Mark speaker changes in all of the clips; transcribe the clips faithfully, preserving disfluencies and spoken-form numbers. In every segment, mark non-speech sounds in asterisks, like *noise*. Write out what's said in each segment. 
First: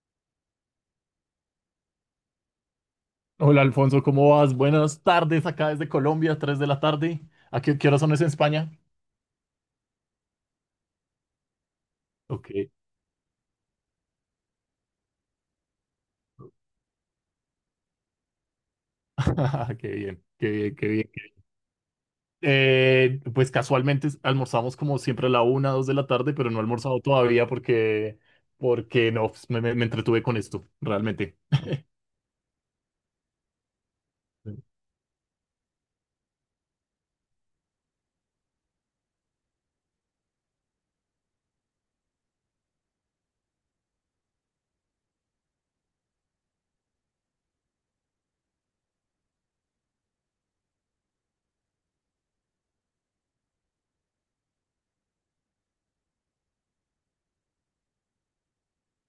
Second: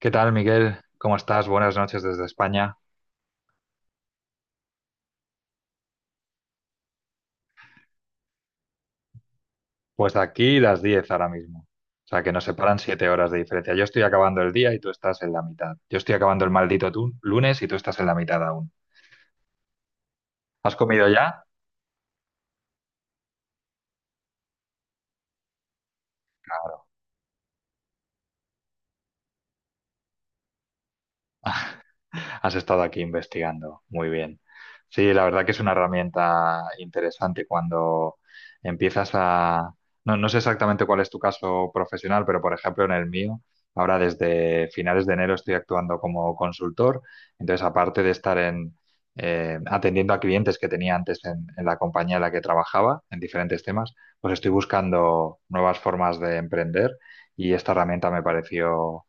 Speaker 1: ¿Qué tal, Miguel? ¿Cómo estás? Buenas noches desde España.
Speaker 2: Hola Alfonso, ¿cómo vas? Buenas tardes acá desde Colombia, tres de la tarde. ¿A qué, qué hora son eso en España?
Speaker 1: Pues aquí las diez ahora mismo. O sea, que nos
Speaker 2: Ok.
Speaker 1: separan siete horas de diferencia. Yo estoy acabando el día y tú estás en la mitad. Yo estoy acabando el maldito tu- lunes y tú estás en la mitad aún.
Speaker 2: *laughs* Qué bien, qué bien,
Speaker 1: ¿Has
Speaker 2: qué
Speaker 1: comido
Speaker 2: bien.
Speaker 1: ya?
Speaker 2: Eh, pues casualmente almorzamos como siempre a la una, dos de la tarde, pero no he
Speaker 1: Claro.
Speaker 2: almorzado todavía porque, porque no, pues, me, me- me entretuve con esto, realmente.
Speaker 1: Has estado aquí investigando. Muy bien. Sí, la verdad que es una herramienta interesante cuando empiezas a... No, no sé exactamente cuál es tu caso profesional, pero por ejemplo en el mío, ahora desde finales de enero estoy actuando como consultor. Entonces, aparte de estar en, eh, atendiendo a clientes que tenía antes en, en la compañía en la que trabajaba, en diferentes temas, pues estoy buscando nuevas formas de emprender y esta herramienta me pareció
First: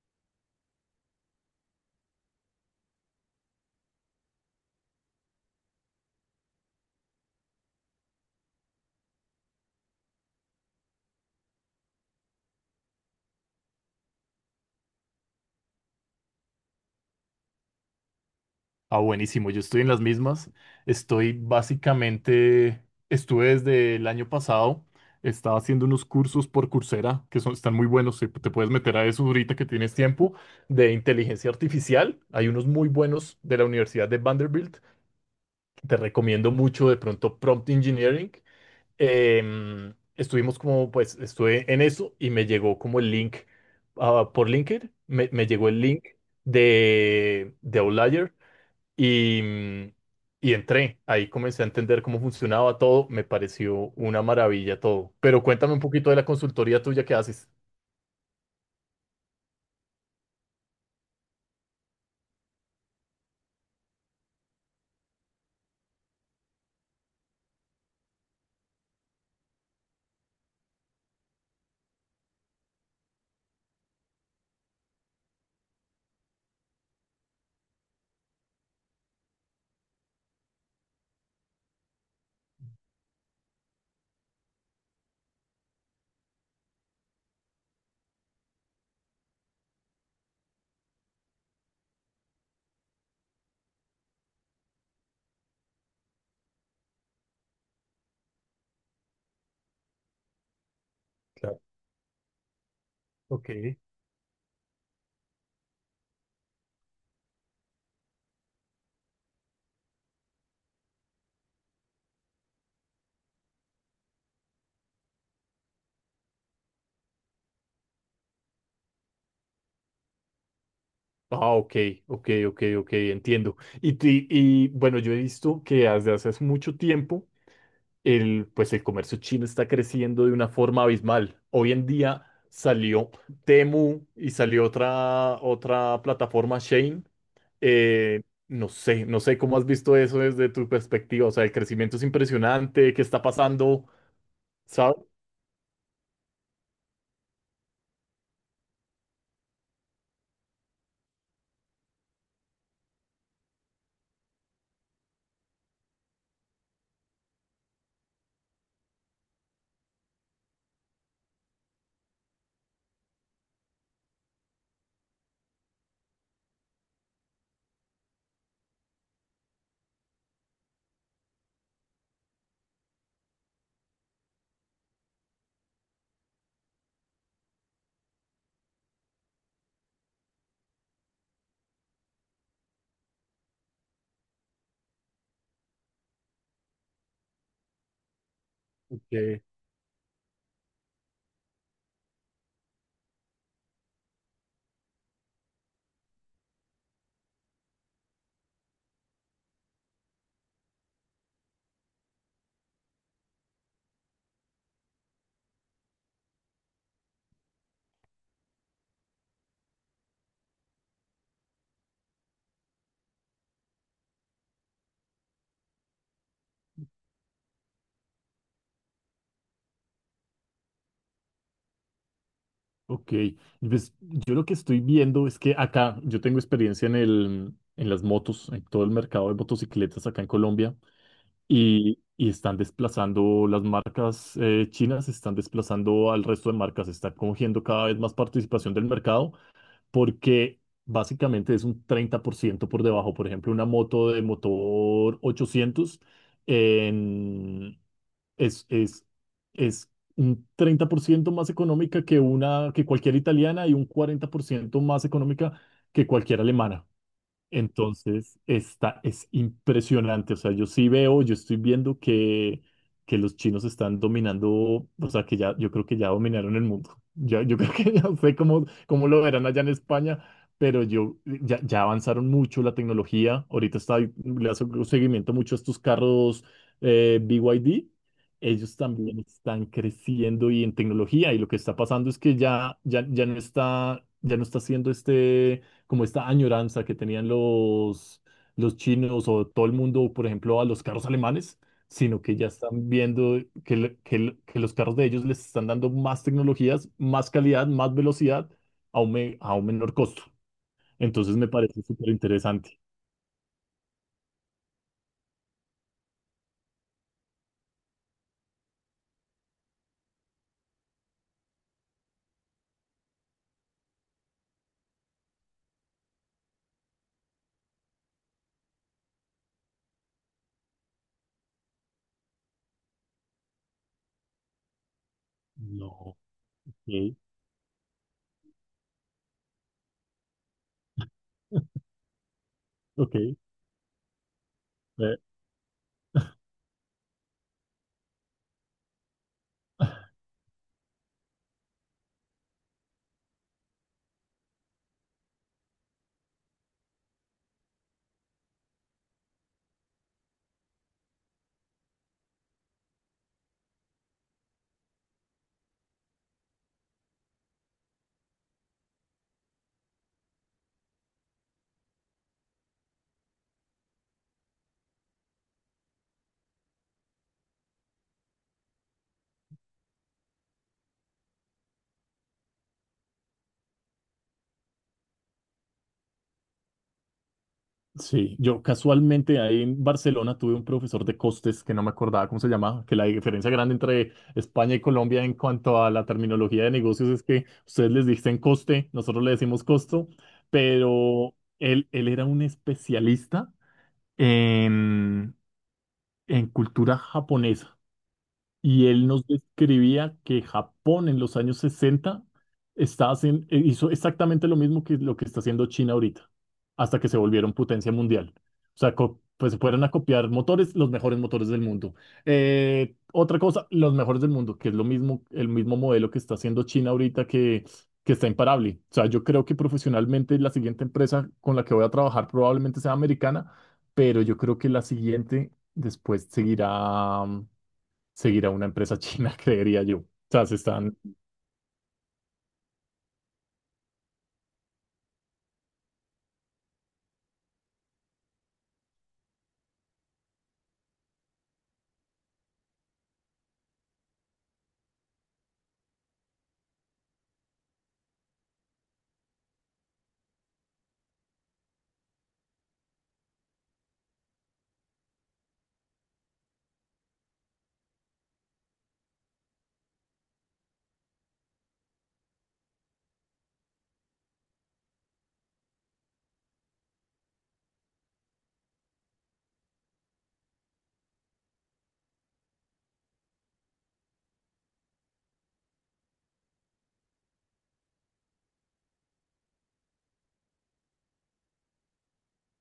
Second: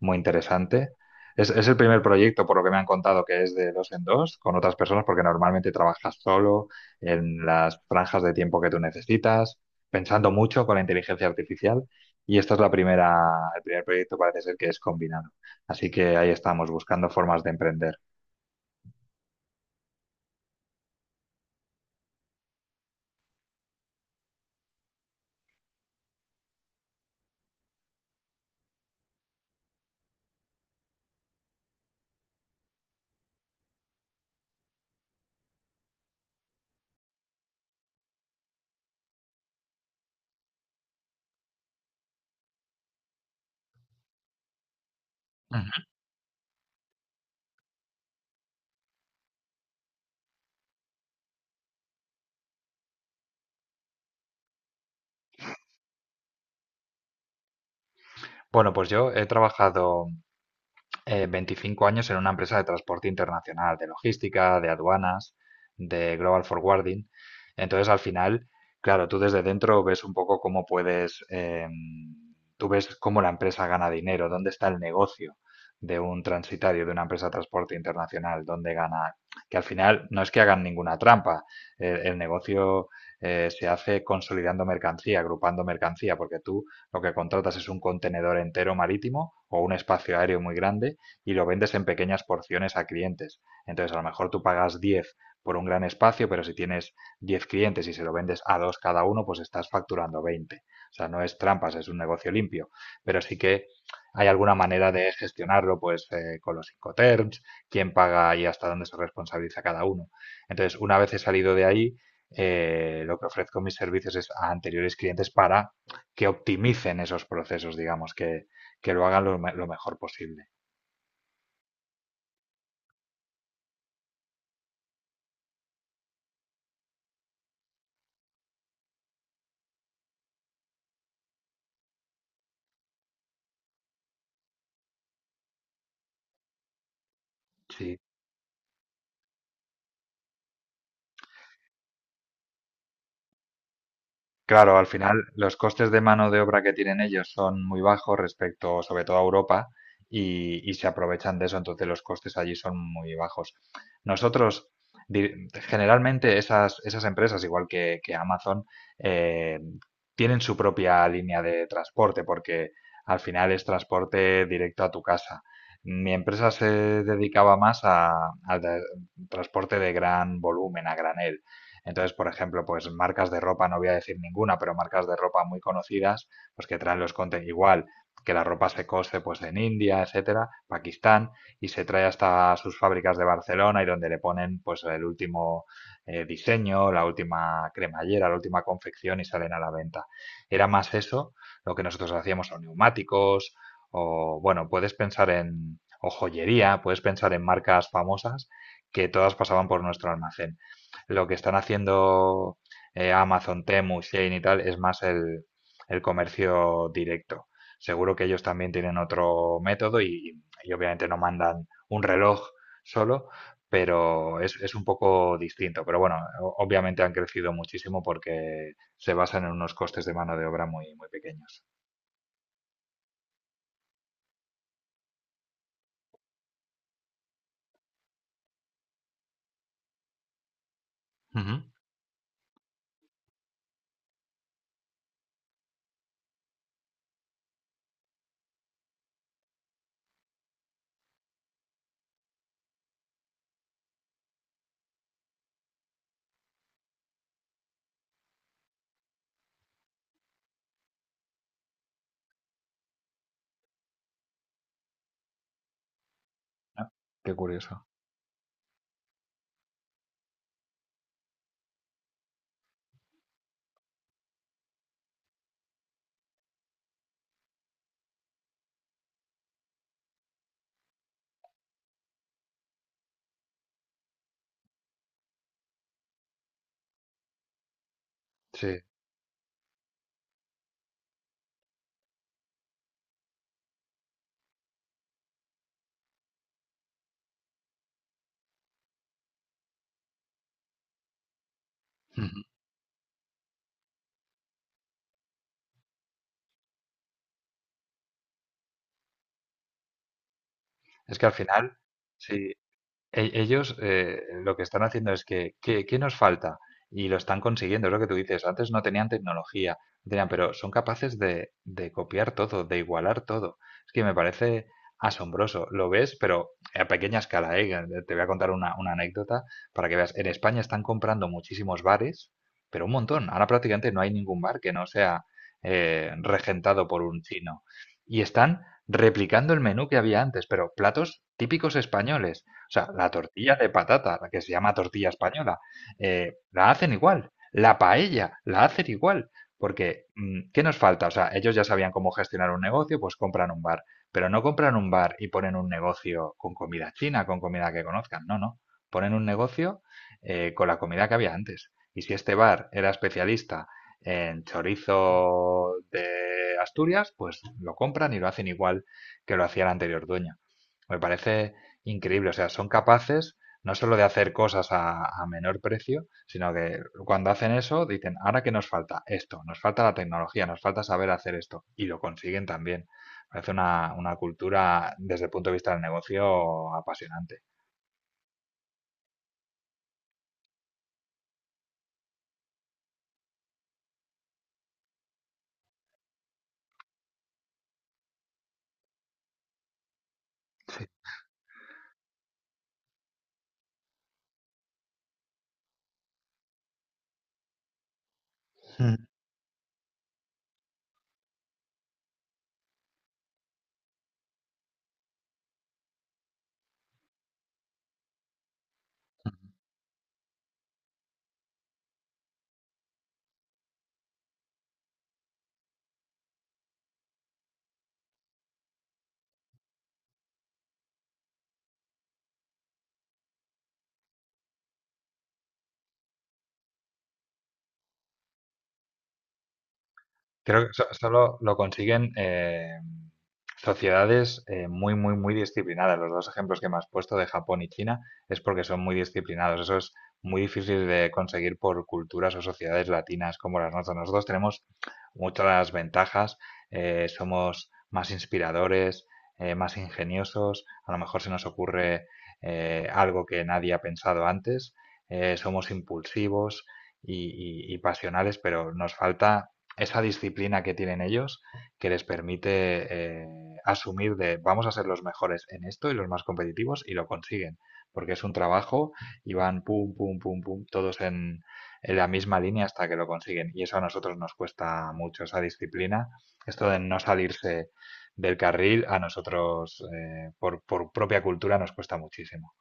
Speaker 1: muy interesante. Es, es el primer proyecto, por lo que me han contado, que es de dos en dos, con otras personas, porque normalmente trabajas solo en las franjas de tiempo que tú necesitas, pensando mucho con la inteligencia artificial. Y esta es la primera, el primer proyecto parece ser que es combinado. Así que ahí estamos, buscando formas de emprender.
Speaker 2: Ah, buenísimo, yo estoy en las mismas. Estoy básicamente, estuve desde el año pasado, estaba haciendo unos cursos por Coursera que son, están muy buenos, te te puedes meter a eso ahorita que tienes tiempo, de inteligencia artificial. Hay unos muy buenos de la Universidad de Vanderbilt, que te recomiendo mucho, de pronto Prompt Engineering. Em, estuvimos como, pues, estuve en eso y me llegó como el link, ah, por LinkedIn, me, me llegó el
Speaker 1: Ujú.
Speaker 2: link de, de Outlier. Y, mm, y entré, ahí comencé a entender cómo funcionaba todo, me pareció una maravilla todo. Pero cuéntame un poquito de la consultoría tuya que haces.
Speaker 1: Bueno, pues yo he trabajado eh, veinticinco años en una empresa de transporte internacional, de logística, de aduanas, de global forwarding. Entonces, al final, claro, tú desde dentro ves un poco cómo puedes, eh, tú ves cómo la empresa gana dinero, dónde está el negocio de un transitario, de una empresa de transporte internacional, dónde gana, que al final no es que hagan ninguna trampa, el, el negocio eh, se hace consolidando mercancía, agrupando mercancía, porque tú lo que contratas es un contenedor entero marítimo o un espacio aéreo muy grande y lo vendes en pequeñas porciones a clientes. Entonces, a lo mejor tú pagas diez por un gran espacio, pero si tienes diez clientes y se lo vendes a dos cada uno, pues estás facturando veinte. O sea, no es
Speaker 2: Claro.
Speaker 1: trampas, es un negocio limpio, pero sí
Speaker 2: Ok.
Speaker 1: que hay alguna manera de gestionarlo, pues eh, con los incoterms, quién paga y hasta dónde se responsabiliza cada uno. Entonces, una vez he salido de ahí, eh, lo que ofrezco mis servicios es a anteriores clientes para que optimicen esos procesos, digamos, que, que lo hagan lo, lo mejor posible.
Speaker 2: Ah, ok, ok, ok, ok, entiendo. Y, ti- y bueno, yo he visto que desde hace mucho tiempo el, pues el comercio chino está creciendo de una forma abismal. Hoy en día salió Temu y salió otra, otra plataforma, Shein.
Speaker 1: Sí.
Speaker 2: Eh, no sé, no sé cómo has visto eso desde tu perspectiva. O sea, el crecimiento es impresionante. ¿Qué está pasando?
Speaker 1: Claro, al
Speaker 2: ¿Sabes?
Speaker 1: final los costes de mano de obra que tienen ellos son muy bajos respecto, sobre todo a Europa, y, y se aprovechan de eso, entonces los costes allí son muy bajos. Nosotros, di- generalmente esas, esas empresas, igual que, que Amazon, eh, tienen su propia línea de transporte, porque al final es transporte directo a tu casa. Mi empresa se dedicaba más a, al de- transporte de gran volumen, a granel, entonces, por ejemplo, pues marcas de ropa, no voy a decir ninguna, pero marcas de ropa muy conocidas, pues que traen los contenidos igual, que la ropa se cose pues en India, etcétera, Pakistán, y se trae hasta sus fábricas de Barcelona y donde le ponen pues el último eh, diseño, la última cremallera, la última confección y
Speaker 2: Porque-
Speaker 1: salen a la venta. Era más eso lo que nosotros hacíamos, o neumáticos, o bueno, puedes pensar en, o joyería, puedes pensar en marcas famosas que todas pasaban por nuestro almacén. Lo que están haciendo eh, Amazon, Temu, Shein y tal es más el, el comercio directo. Seguro que ellos también tienen otro método y, y obviamente no mandan un reloj solo, pero es, es un poco distinto. Pero bueno, o- obviamente han crecido muchísimo porque se basan en unos costes de mano de obra muy, muy pequeños.
Speaker 2: Ok, pues yo lo que estoy viendo es que acá yo tengo experiencia en el, en las motos, en todo el mercado de motocicletas acá en Colombia.
Speaker 1: Ujú.
Speaker 2: y, y están desplazando las marcas eh, chinas, están desplazando al resto de marcas, están cogiendo cada vez más participación del mercado porque básicamente es un treinta por ciento por debajo. Por ejemplo, una moto de motor ochocientos en- es, es, es un treinta por ciento más económica que, una, que cualquier italiana y un cuarenta por ciento más económica que cualquier alemana.
Speaker 1: Ah, qué curioso.
Speaker 2: Entonces, esta es impresionante. O sea, yo sí veo, yo estoy viendo que, que los chinos están dominando, o sea, que ya, yo creo que ya dominaron el mundo. *laughs* Ya, yo creo que *laughs* ya no sé cómo, cómo lo verán allá en España, pero yo, ya, ya avanzaron mucho la tecnología. Ahorita está, le hace un seguimiento mucho a estos carros eh, B Y D. Ellos
Speaker 1: Sí.
Speaker 2: también están creciendo y en tecnología, y lo que está pasando es que ya, ya, ya no está, ya no está haciendo este como esta añoranza que tenían los, los chinos o todo el mundo, por ejemplo, a los carros alemanes, sino que
Speaker 1: Ujú.
Speaker 2: ya están viendo que, le- que le- que los carros de ellos les están dando más tecnologías, más calidad, más velocidad a un, me- a un menor costo.
Speaker 1: Es que al
Speaker 2: Entonces me
Speaker 1: final,
Speaker 2: parece súper
Speaker 1: sí,
Speaker 2: interesante.
Speaker 1: E- ellos eh, lo que están haciendo es que, ¿qué, qué nos falta? Y lo están consiguiendo, es lo que tú dices. Antes no tenían tecnología, no tenían, pero son capaces de, de copiar todo, de igualar todo. Es que me parece asombroso. Lo ves, pero a pequeña escala, ¿eh? Te voy a contar una, una anécdota para que veas. En España están comprando muchísimos bares, pero un montón. Ahora prácticamente no hay ningún bar que no sea eh,
Speaker 2: No,
Speaker 1: regentado por
Speaker 2: ok,
Speaker 1: un chino. Y están replicando el menú que había antes, pero platos típicos españoles. O sea, la
Speaker 2: ok.
Speaker 1: tortilla de patata, la que se llama tortilla
Speaker 2: Eh,
Speaker 1: española, eh, la hacen igual. La paella, la hacen igual. Porque, mm, ¿qué nos falta? O sea, ellos ya sabían cómo gestionar un negocio, pues compran un bar. Pero no compran un bar y ponen un negocio con comida china, con comida que conozcan. No, no. Ponen un negocio eh, con la comida que había antes. Y si este bar era especialista en chorizo de Asturias, pues lo compran y lo hacen igual que lo hacía el anterior dueño. Me parece increíble. O sea, son capaces no solo de hacer cosas a, a menor precio, sino que cuando hacen eso dicen, ahora que nos falta esto, nos falta la tecnología, nos falta saber hacer esto. Y lo consiguen también. Parece una, una cultura desde el punto de vista del negocio apasionante.
Speaker 2: Sí, yo casualmente ahí en Barcelona tuve un profesor de costes que no me acordaba cómo se llamaba, que la diferencia grande entre España y Colombia en cuanto a la terminología de negocios es que ustedes les dicen coste, nosotros le decimos costo, pero él, él era un especialista en, en cultura japonesa. Y
Speaker 1: Mm.
Speaker 2: él nos describía que Japón en los años sesenta está hacen- eh, hizo exactamente lo mismo que lo que está haciendo China ahorita, hasta que se volvieron potencia mundial. O sea, co- pues se fueron a copiar motores, los mejores motores del mundo. Eh, otra cosa, los mejores del mundo, que es lo mismo, el mismo modelo que está haciendo China ahorita que, que está imparable. O sea, yo creo que profesionalmente la siguiente empresa con la que voy a trabajar probablemente sea americana, pero yo creo que la siguiente después seguirá seguir a una empresa china, *laughs* creería yo. O sea, se
Speaker 1: Creo que so-
Speaker 2: están,
Speaker 1: solo lo consiguen eh, sociedades eh, muy, muy, muy disciplinadas. Los dos ejemplos que me has puesto de Japón y China es porque son muy disciplinados. Eso es muy difícil de conseguir por culturas o sociedades latinas como las nuestras. Nosotros tenemos muchas ventajas, eh, somos más inspiradores, eh, más ingeniosos, a lo mejor se nos ocurre eh, algo que nadie ha pensado antes, eh, somos impulsivos y, y- y pasionales, pero nos falta esa disciplina que tienen ellos que les permite eh, asumir de vamos a ser los mejores en esto y los más competitivos y lo consiguen, porque es un trabajo y van pum, pum, pum, pum, todos en, en la misma línea hasta que lo consiguen. Y eso a nosotros nos cuesta mucho, esa disciplina, esto de no salirse del carril, a nosotros eh, por, por propia cultura nos cuesta muchísimo.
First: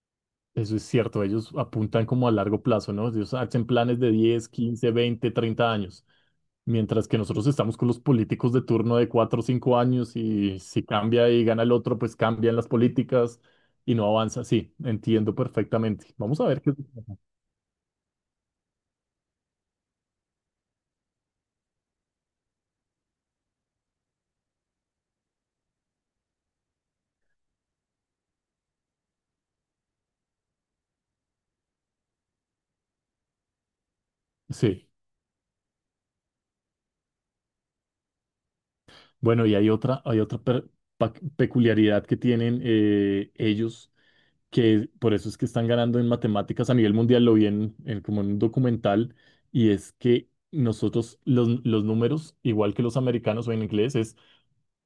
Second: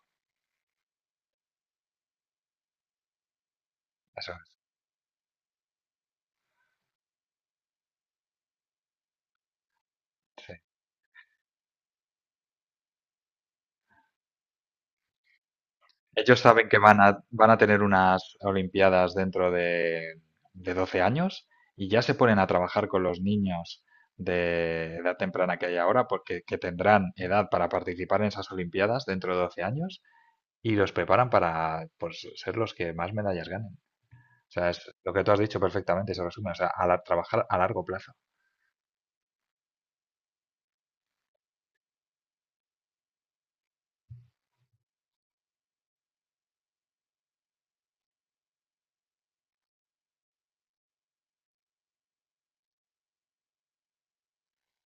Speaker 2: eso es cierto, ellos apuntan como a largo plazo, ¿no? Ellos hacen planes de
Speaker 1: Eso
Speaker 2: diez
Speaker 1: es,
Speaker 2: quince veinte treinta años, mientras que nosotros estamos con los políticos de turno de cuatro o cinco años
Speaker 1: sí.
Speaker 2: y si cambia y gana el otro, pues cambian las políticas y no avanza. Sí, entiendo perfectamente.
Speaker 1: Ellos
Speaker 2: Vamos a ver
Speaker 1: saben
Speaker 2: qué...
Speaker 1: que van a, van a tener unas Olimpiadas dentro de, de doce años y ya se ponen a trabajar con los niños de edad temprana que hay ahora, porque que tendrán edad para participar en esas Olimpiadas dentro de doce años y los preparan para pues, ser los que más medallas ganen. O sea, es
Speaker 2: Sí.
Speaker 1: lo que tú has dicho perfectamente, se resume, o sea, a la- trabajar a largo plazo.
Speaker 2: Bueno, y hay otra, hay otra per- pa- peculiaridad que tienen eh, ellos que por eso es que están ganando en matemáticas a nivel mundial, lo vi en, en como en un documental, y es que nosotros los, los números, igual que los americanos o en inglés, es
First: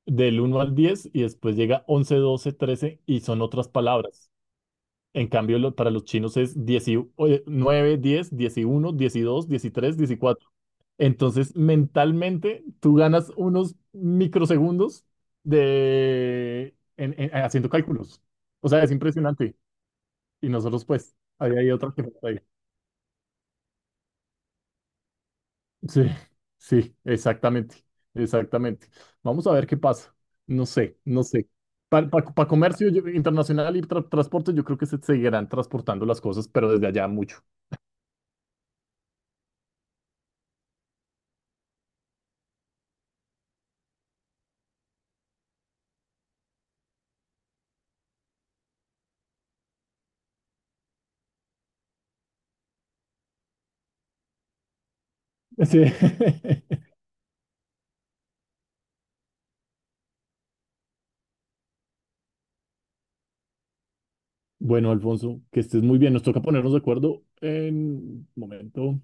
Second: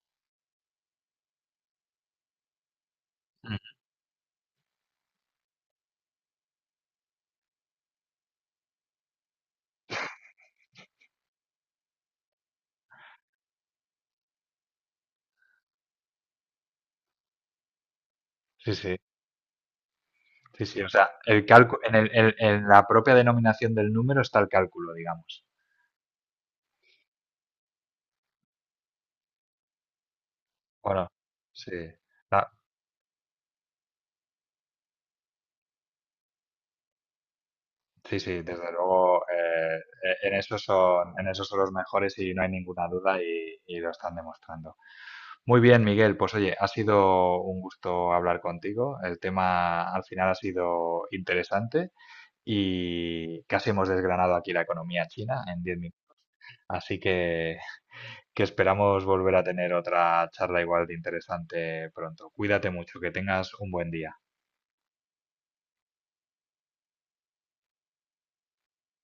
Speaker 2: del uno al diez y después llega once, doce, trece y son
Speaker 1: Mm.
Speaker 2: otras palabras. En cambio, lo- para los chinos es diez y, oye, nueve, diez, once, doce, trece, catorce. Entonces, mentalmente, tú ganas unos microsegundos de, en- en- haciendo cálculos. O
Speaker 1: Sí,
Speaker 2: sea, es
Speaker 1: sí,
Speaker 2: impresionante. Y
Speaker 1: sí, sí,
Speaker 2: nosotros,
Speaker 1: o sea,
Speaker 2: pues,
Speaker 1: el
Speaker 2: ahí hay
Speaker 1: cálculo,
Speaker 2: otra
Speaker 1: en,
Speaker 2: que
Speaker 1: el-
Speaker 2: falta
Speaker 1: en-
Speaker 2: ahí.
Speaker 1: en la propia denominación del número está el cálculo, digamos.
Speaker 2: Sí, sí, exactamente, exactamente. Vamos a ver qué pasa. No sé,
Speaker 1: Bueno,
Speaker 2: no sé.
Speaker 1: sí.
Speaker 2: Para comercio yo- internacional y tra- transporte, yo creo que se seguirán transportando las cosas, pero desde allá mucho.
Speaker 1: Sí, sí, desde luego, eh, e- en eso son, en eso son los mejores y no hay ninguna duda y, y lo están demostrando. Muy bien, Miguel, pues oye, ha sido un gusto hablar contigo. El tema al final ha sido interesante y casi hemos desgranado aquí la economía china en diez
Speaker 2: Sí.
Speaker 1: minutos.
Speaker 2: *laughs*
Speaker 1: Así que, que esperamos volver a tener otra charla igual de interesante pronto. Cuídate mucho, que tengas un buen día.
Speaker 2: Bueno, Alfonso, que estés muy bien. Nos toca ponernos de acuerdo en un momento.